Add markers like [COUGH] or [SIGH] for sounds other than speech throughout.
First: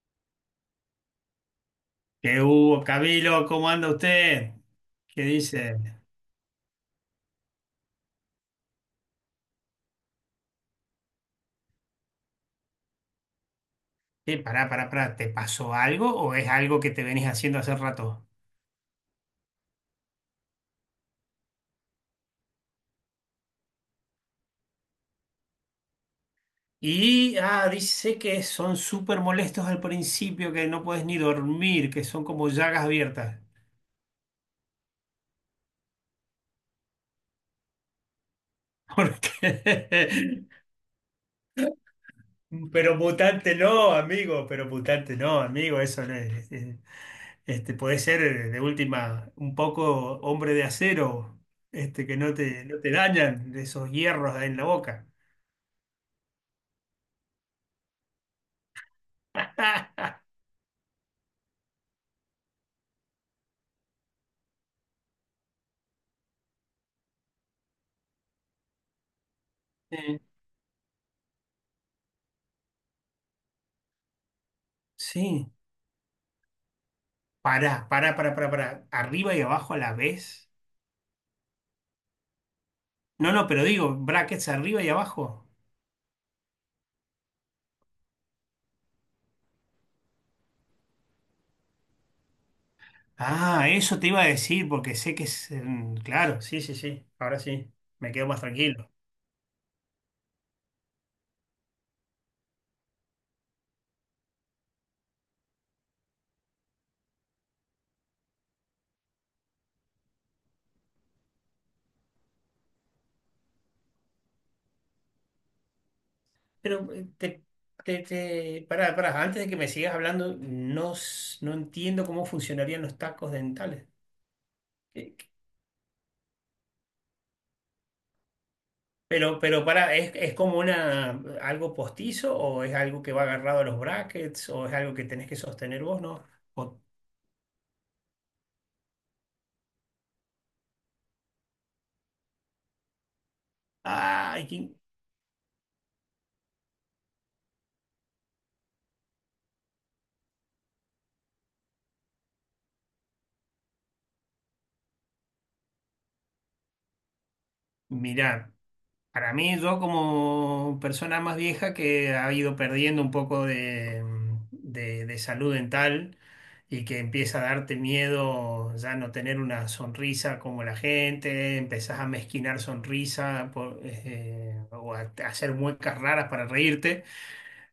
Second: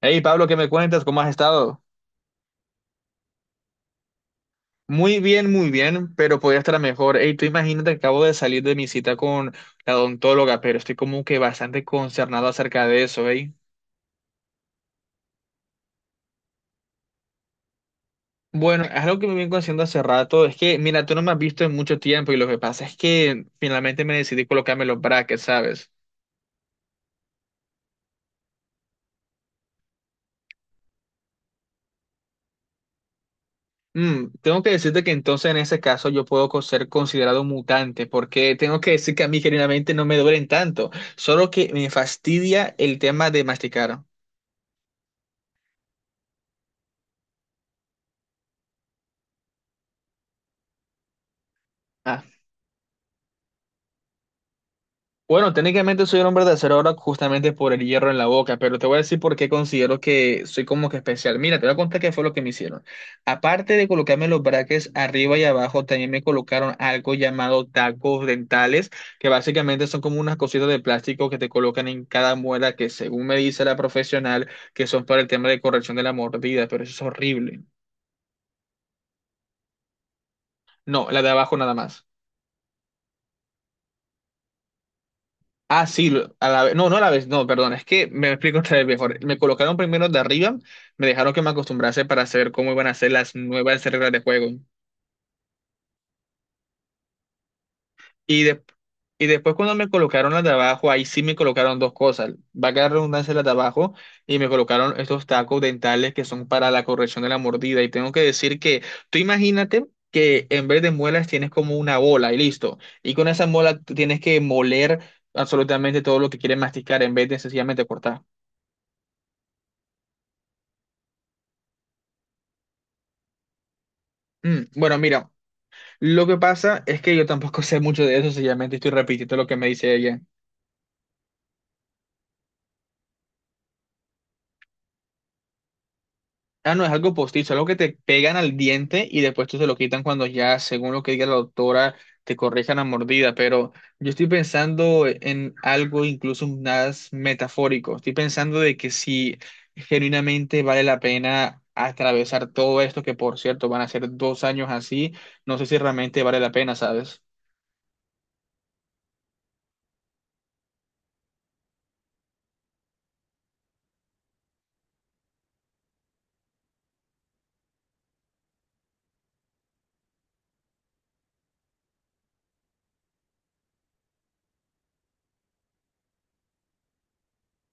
Hey Pablo, ¿qué me cuentas? ¿Cómo has estado? ¿Qué hubo, Camilo? ¿Cómo anda usted? ¿Qué Muy dice? bien, pero podría estar mejor. Hey, tú imagínate que acabo de salir de mi cita con la odontóloga, pero estoy como que bastante concernado acerca de eso, ¿eh? ¿Pará, ¿te pasó algo o es algo que te venís haciendo hace rato? Bueno, es algo que me vengo haciendo hace rato. Es que, mira, tú no me has visto en mucho tiempo y lo que pasa es que finalmente me decidí colocarme los brackets, ¿sabes? Y, ah, dice que son súper molestos al principio, que no puedes ni dormir, que son como llagas abiertas. Tengo que decirte que entonces en ese caso yo puedo ser considerado un mutante, porque tengo que [LAUGHS] ¿Por decir que a mí generalmente no me duelen tanto, solo que me fastidia Pero el tema de mutante no, masticar. amigo, pero mutante no, amigo, eso no es. Puede ser de última un poco hombre de acero, que no te dañan de esos hierros en la boca. Bueno, técnicamente soy el hombre de acero ahora justamente por el hierro en la boca, pero te voy a decir por qué considero [LAUGHS] que soy como que especial. Mira, te voy a contar qué fue lo que me hicieron. Aparte de colocarme los brackets arriba y abajo, también me colocaron algo llamado tacos dentales, que básicamente son como Sí, unas cositas de plástico que te colocan en cada muela, que según me dice la profesional, que son para el tema sí. de corrección de la mordida, pero eso es horrible. Pará. Arriba y abajo a la vez. No, la de abajo nada más. No, no, pero digo, brackets arriba y abajo. Ah, sí, a la vez. No, no a la vez, no, perdón, es que me explico otra vez mejor. Me colocaron primero de arriba, me dejaron que me acostumbrase para saber cómo iban a ser las Ah, nuevas eso te reglas de iba a juego. decir porque sé que Claro, sí, sí, sí. Ahora sí. Me quedo más Y, de- tranquilo. y después cuando me colocaron las de abajo, ahí sí me colocaron dos cosas. Va a quedar redundancia las de abajo y me colocaron estos tacos dentales que son para la corrección de la mordida. Y tengo que decir que tú imagínate que en vez de muelas tienes como una bola y listo. Y con esa bola tú tienes que moler absolutamente todo lo que quieres Pero masticar eh, en vez de te, sencillamente te, cortar. te- pará, pará. Antes de que me sigas hablando, no, no entiendo cómo funcionarían los tacos dentales. Bueno, Eh, mira, lo que pasa es que yo tampoco [LAUGHS] sé mucho de eso, sencillamente estoy repitiendo Pero, lo que me pará, dice ella. ¿es como una, algo postizo o es algo que va agarrado a los brackets o es algo que tenés que sostener vos, ¿no? Ah, no, es algo postizo, algo que te pegan al diente y después tú se lo quitan cuando ya, según lo que diga la doctora, te corrijan la mordida. Pero yo estoy Ay, qué- pensando en algo incluso más metafórico. Estoy pensando de que si genuinamente vale la pena atravesar todo esto, que por cierto van a ser 2 años así, no sé si realmente vale la pena, ¿sabes? mirá, para mí yo como persona más vieja que ha ido perdiendo un poco de, de salud dental y que empieza a darte miedo ya no tener una sonrisa como la gente, empezás a mezquinar sonrisa por, o a hacer muecas raras para reírte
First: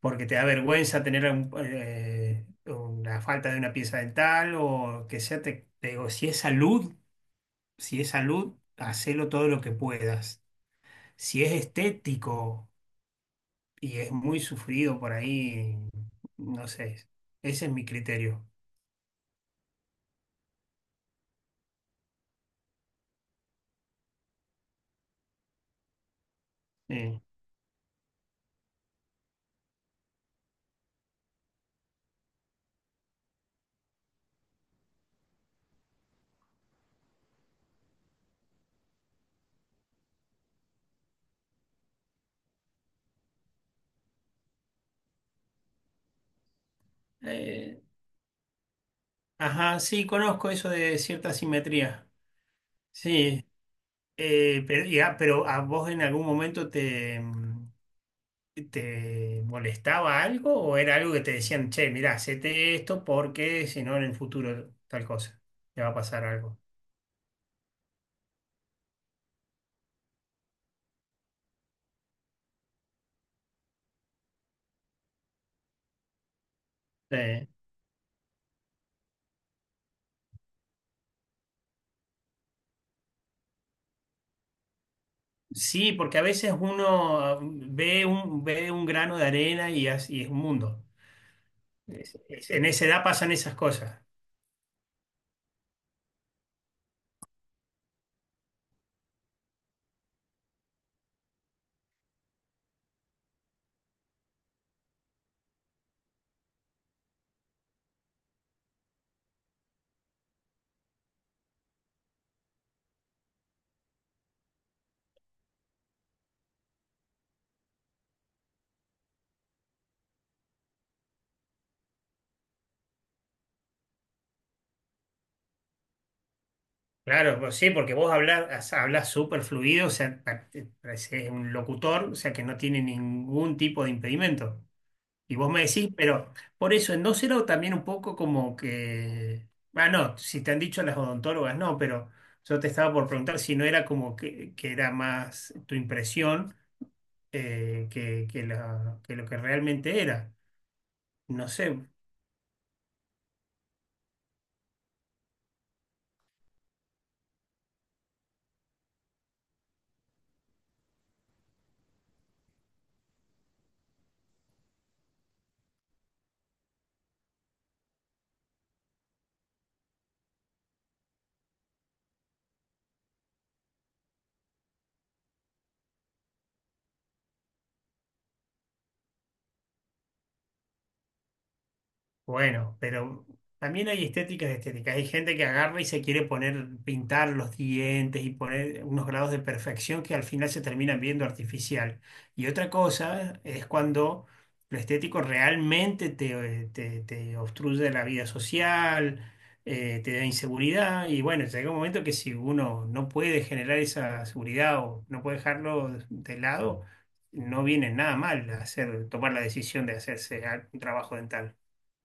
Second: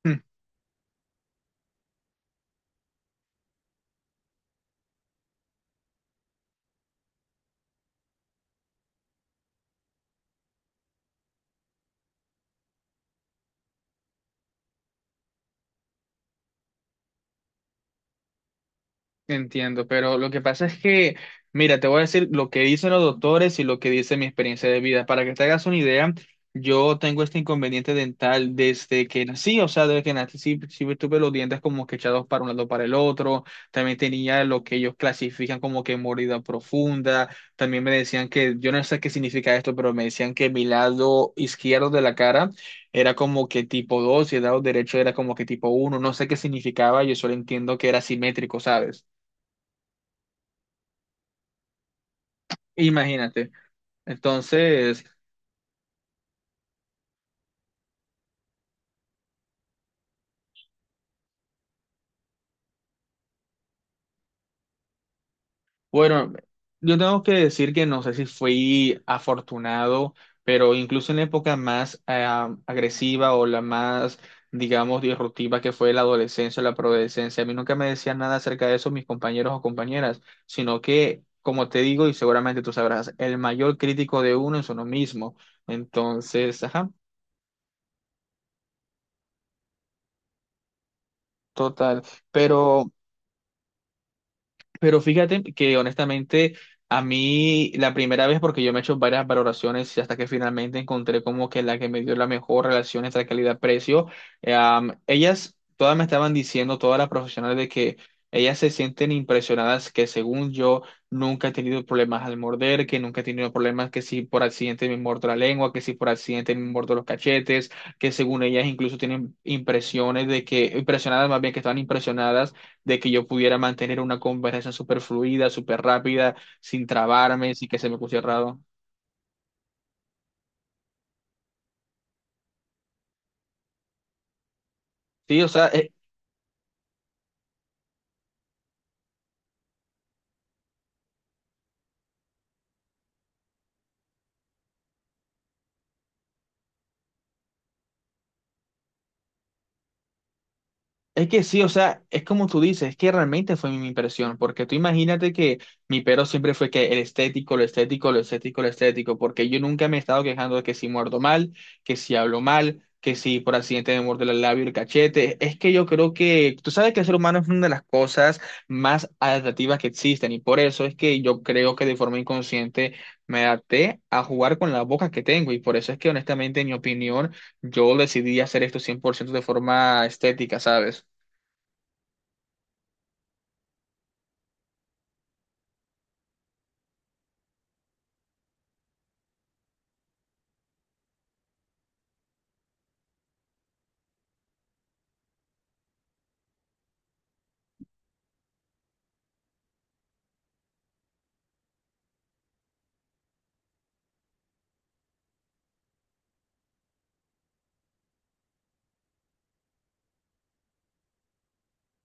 porque te da vergüenza tener una falta de una pieza dental o que sea, te digo, si es salud. Si es salud, hacelo todo lo que puedas. Si es estético y es muy sufrido por ahí, no sé. Ese es mi criterio. Entiendo, pero lo que pasa es que, mira, te voy a decir lo que dicen los doctores y lo que dice mi experiencia de vida. Para que te hagas una idea, yo Eh, tengo este inconveniente dental desde que nací, o sea, desde que nací sí, sí tuve los dientes como que echados para un lado para el otro. También tenía lo que ellos clasifican como que mordida profunda. También me decían que, yo no sé qué significa esto, pero me decían que mi lado izquierdo de la cara era como que tipo 2 y el lado derecho era como que tipo uno. No sé qué significaba, yo solo entiendo eh, que era simétrico, ¿sabes? ajá, sí, conozco eso de cierta simetría. Sí, Imagínate. Pero Entonces, ya, pero ¿a vos en algún momento te molestaba algo o era algo que te decían, che, mirá, hacete esto porque si no en el futuro tal cosa, te va a pasar bueno, algo? yo tengo que decir que no sé si fui afortunado, pero incluso en la época más agresiva o la más, digamos, disruptiva que fue la adolescencia o la preadolescencia, a Sí. mí nunca me decían nada acerca de eso mis compañeros o compañeras, sino que, como te digo, y seguramente tú sabrás, el mayor crítico de uno es uno mismo. Sí, porque a veces Entonces, ajá, uno ve un grano de arena y es un mundo. total. En esa Pero edad pasan esas cosas. Pero fíjate que honestamente a mí la primera vez, porque yo me he hecho varias valoraciones y hasta que finalmente encontré como que la que me dio la mejor relación entre calidad-precio, ellas todas me estaban diciendo, todas las profesionales, de que ellas se sienten impresionadas que según yo nunca he tenido problemas al morder, que nunca he tenido problemas que si por accidente me mordo la lengua, que si por accidente me mordo los cachetes, que según ellas incluso tienen impresiones de que, impresionadas más bien que estaban impresionadas de que yo pudiera mantener una conversación súper fluida, súper rápida, sin Claro, trabarme, pues sin sí, que se porque me vos pusiera raro. hablas, hablas súper fluido, o sea, pareces un locutor, o sea, que no tiene ningún tipo de impedimento. Y Sí, o vos me sea, decís, pero por eso, ¿no será también un poco como que... Ah, no, si te han dicho las odontólogas, no, pero yo te estaba por preguntar si no era como que era más tu impresión que que lo que realmente era. es que No sí, o sé. sea, es como tú dices, es que realmente fue mi impresión, porque tú imagínate que mi pero siempre fue que el estético, lo estético, lo estético, lo estético, porque yo nunca me he estado quejando de que si muerdo mal, que si hablo mal, que si por accidente me muerdo el labio, y el cachete. Es que yo creo que, tú sabes que el ser humano es una de las cosas más adaptativas que existen, y por eso es que yo creo que de forma inconsciente me adapté a jugar con la boca que tengo, y por eso es que honestamente, en mi opinión, yo decidí hacer esto 100% de forma estética, ¿sabes? Bueno, pero también hay estéticas de estéticas. Hay gente que agarra y se quiere poner, pintar los dientes y poner unos grados de perfección que al final se terminan viendo artificial. Y otra cosa es cuando lo estético realmente te obstruye la vida social, te da inseguridad. Y bueno, llega un momento que si uno no puede generar esa seguridad o no puede dejarlo de lado, no viene nada mal hacer, tomar la decisión de hacerse un trabajo dental.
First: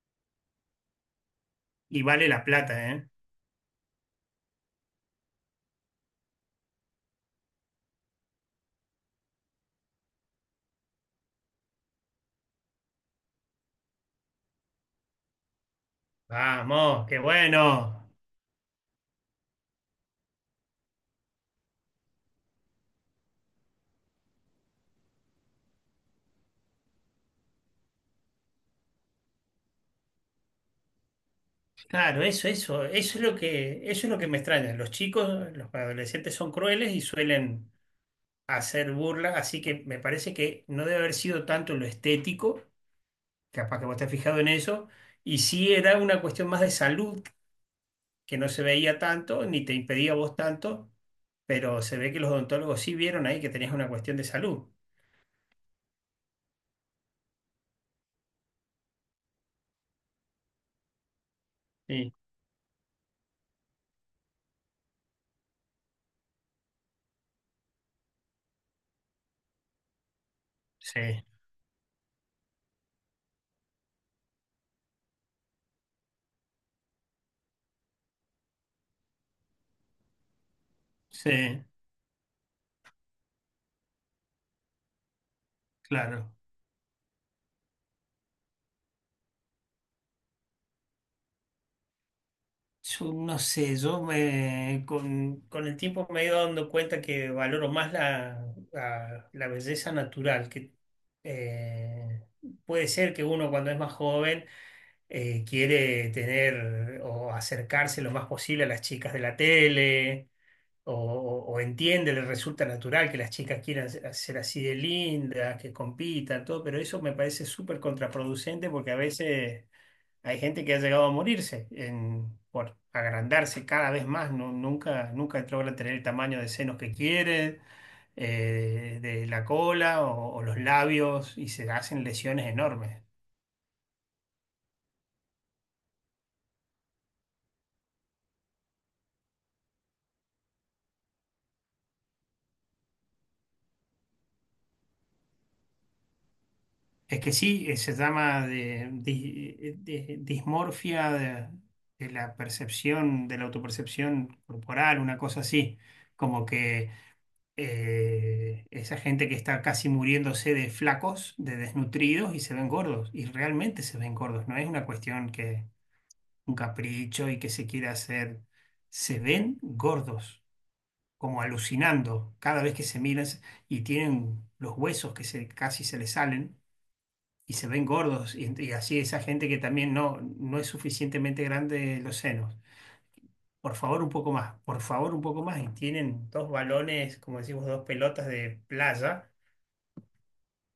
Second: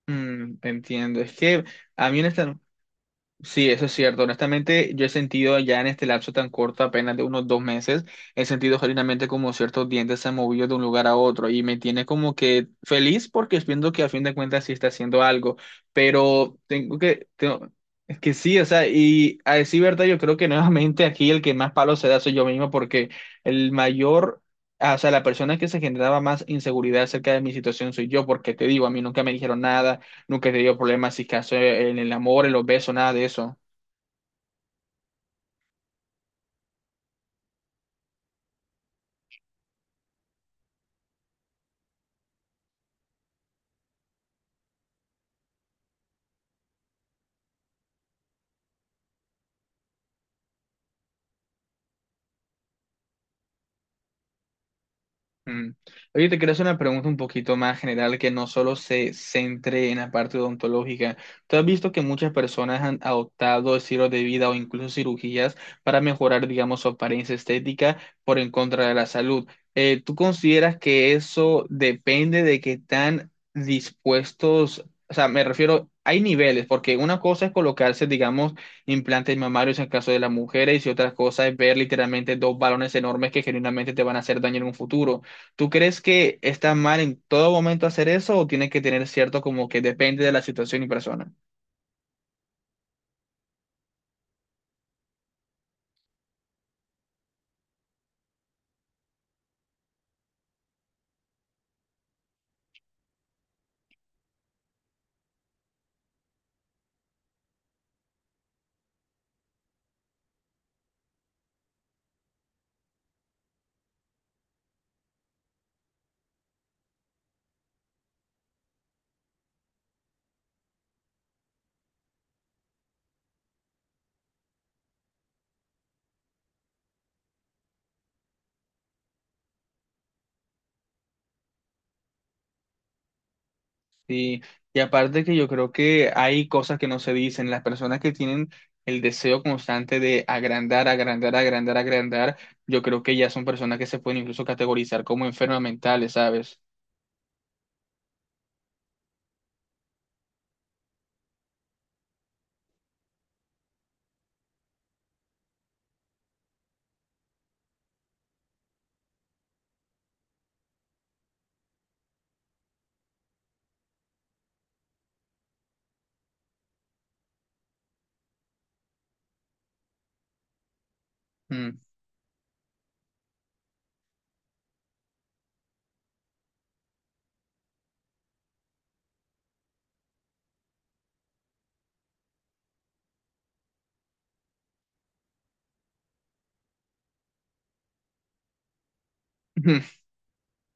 Te entiendo. Es que Y a mí, vale la honestamente, plata, ¿eh? sí, eso es cierto. Honestamente, yo he sentido ya en este lapso tan corto, apenas de unos 2 meses, he sentido genuinamente como ciertos dientes se han movido de un lugar a otro y me tiene como que feliz porque viendo que a fin de cuentas sí está haciendo algo. Pero Vamos, qué bueno. es que sí, o sea, y a decir verdad, yo creo que nuevamente aquí el que más palo se da soy yo mismo porque el mayor. O sea, la persona que se generaba más inseguridad acerca de mi situación soy yo, porque te digo, a mí nunca me dijeron nada, nunca he tenido problemas, si caso en el Claro, amor, eso, en los eso, besos, nada eso es de lo eso. Eso es lo que me extraña. Los chicos, los adolescentes son crueles y suelen hacer burla así que me parece que no debe haber sido tanto lo estético, capaz que vos te has fijado en eso, y sí era una cuestión más de salud, que no se veía tanto, ni te impedía a vos tanto, pero se ve que los odontólogos sí vieron ahí que tenías una cuestión de salud. Mm. Oye, te quiero hacer una pregunta un poquito más general que no solo se centre en la parte odontológica. ¿Tú has visto que Sí, muchas personas han adoptado estilos de vida o incluso cirugías para mejorar, digamos, su apariencia estética por en contra de la salud? ¿Tú consideras sí, que eso depende de qué tan dispuestos, o sea, me refiero, hay niveles, porque una cosa es colocarse, digamos, implantes mamarios en el caso de las mujeres y si otra cosa es sí, ver literalmente dos balones enormes que genuinamente te van a hacer daño en un futuro. ¿Tú crees claro. que está mal en todo momento hacer eso o tiene que tener cierto como que depende de la situación y persona? Yo no sé, con el tiempo me he ido dando cuenta que valoro más la, la belleza natural, que eh, puede ser que uno cuando es más joven quiere tener o acercarse lo más posible a las chicas de la tele, o entiende, le resulta natural que las chicas quieran ser ser así de lindas, que compitan, todo, pero eso me parece súper contraproducente porque a veces... Hay gente que ha llegado a morirse por agrandarse cada vez más, nunca logra tener el tamaño de senos que quiere, de la cola o los labios y se hacen lesiones enormes. Y, y aparte que yo creo que hay cosas que no se dicen. Las personas que tienen el deseo constante de agrandar, agrandar, agrandar, agrandar, yo creo que ya son personas que se pueden incluso categorizar como enfermas mentales, ¿sabes? Es que sí, se llama dismorfia de la percepción, de la autopercepción corporal, una cosa así, como que esa gente que está casi muriéndose de flacos, de desnutridos y se ven gordos. Y realmente se ven gordos. No es una cuestión que un capricho y que se quiera hacer. Se ven gordos, como Mm. alucinando cada vez que se y tienen los huesos casi se les salen. Y se ven gordos, y así esa gente que también no, no es suficientemente grande los senos. Por favor, un poco más, por favor, un poco más. Y tienen dos balones, como decimos, dos pelotas de playa [LAUGHS]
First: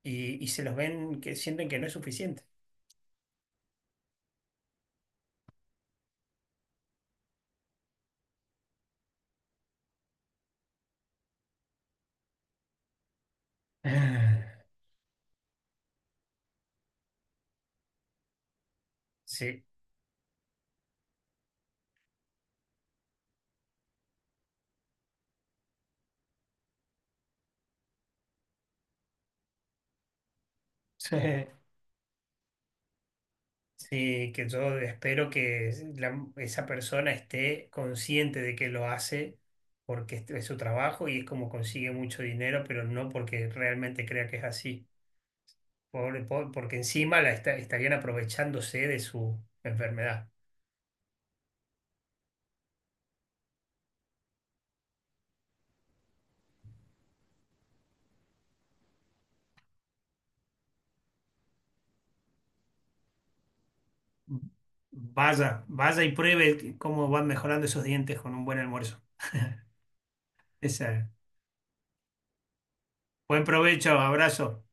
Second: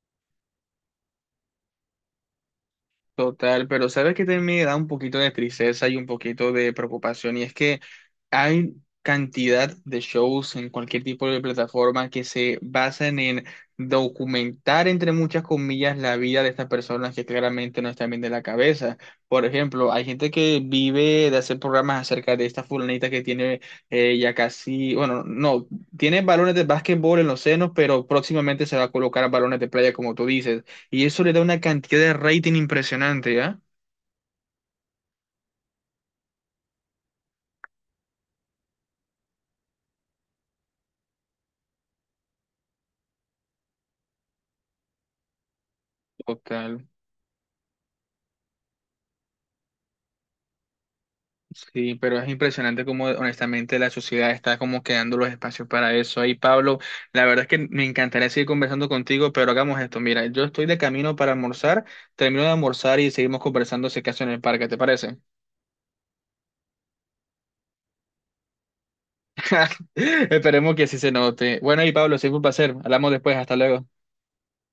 y se los ven que sienten que no es suficiente. [LAUGHS] Total, pero sabes que también me da un poquito de tristeza y un poquito de preocupación, y es que hay cantidad de shows en cualquier tipo de plataforma que se basan en Ah, documentar, entre muchas comillas, la vida de estas personas que claramente no están bien de la cabeza. Por sí. ejemplo, hay gente que vive de hacer programas acerca de esta fulanita que tiene ya casi, bueno, no, tiene balones de básquetbol en los senos, pero próximamente se va a colocar balones de playa, como tú dices. Y Sí, eso le da una cantidad de rating impresionante, ¿ya? sí, que yo espero que esa persona esté consciente de que lo hace porque este es su trabajo y es como consigue mucho dinero, pero no porque realmente crea que es así. Porque Total. encima estarían aprovechándose de su enfermedad. Sí, pero es impresionante cómo honestamente la sociedad está como quedando los espacios para eso. Ahí, Pablo, la verdad es que me encantaría seguir conversando contigo, pero hagamos esto. Mira, yo estoy de camino para almorzar, termino de almorzar y seguimos conversando si acaso en el parque, ¿te parece? Vaya, vaya y pruebe cómo van mejorando esos dientes con un buen almuerzo. [LAUGHS] Esperemos que así se Esa. note. Bueno, y Pablo, siempre un placer. Hablamos después, Buen hasta luego. provecho, abrazo.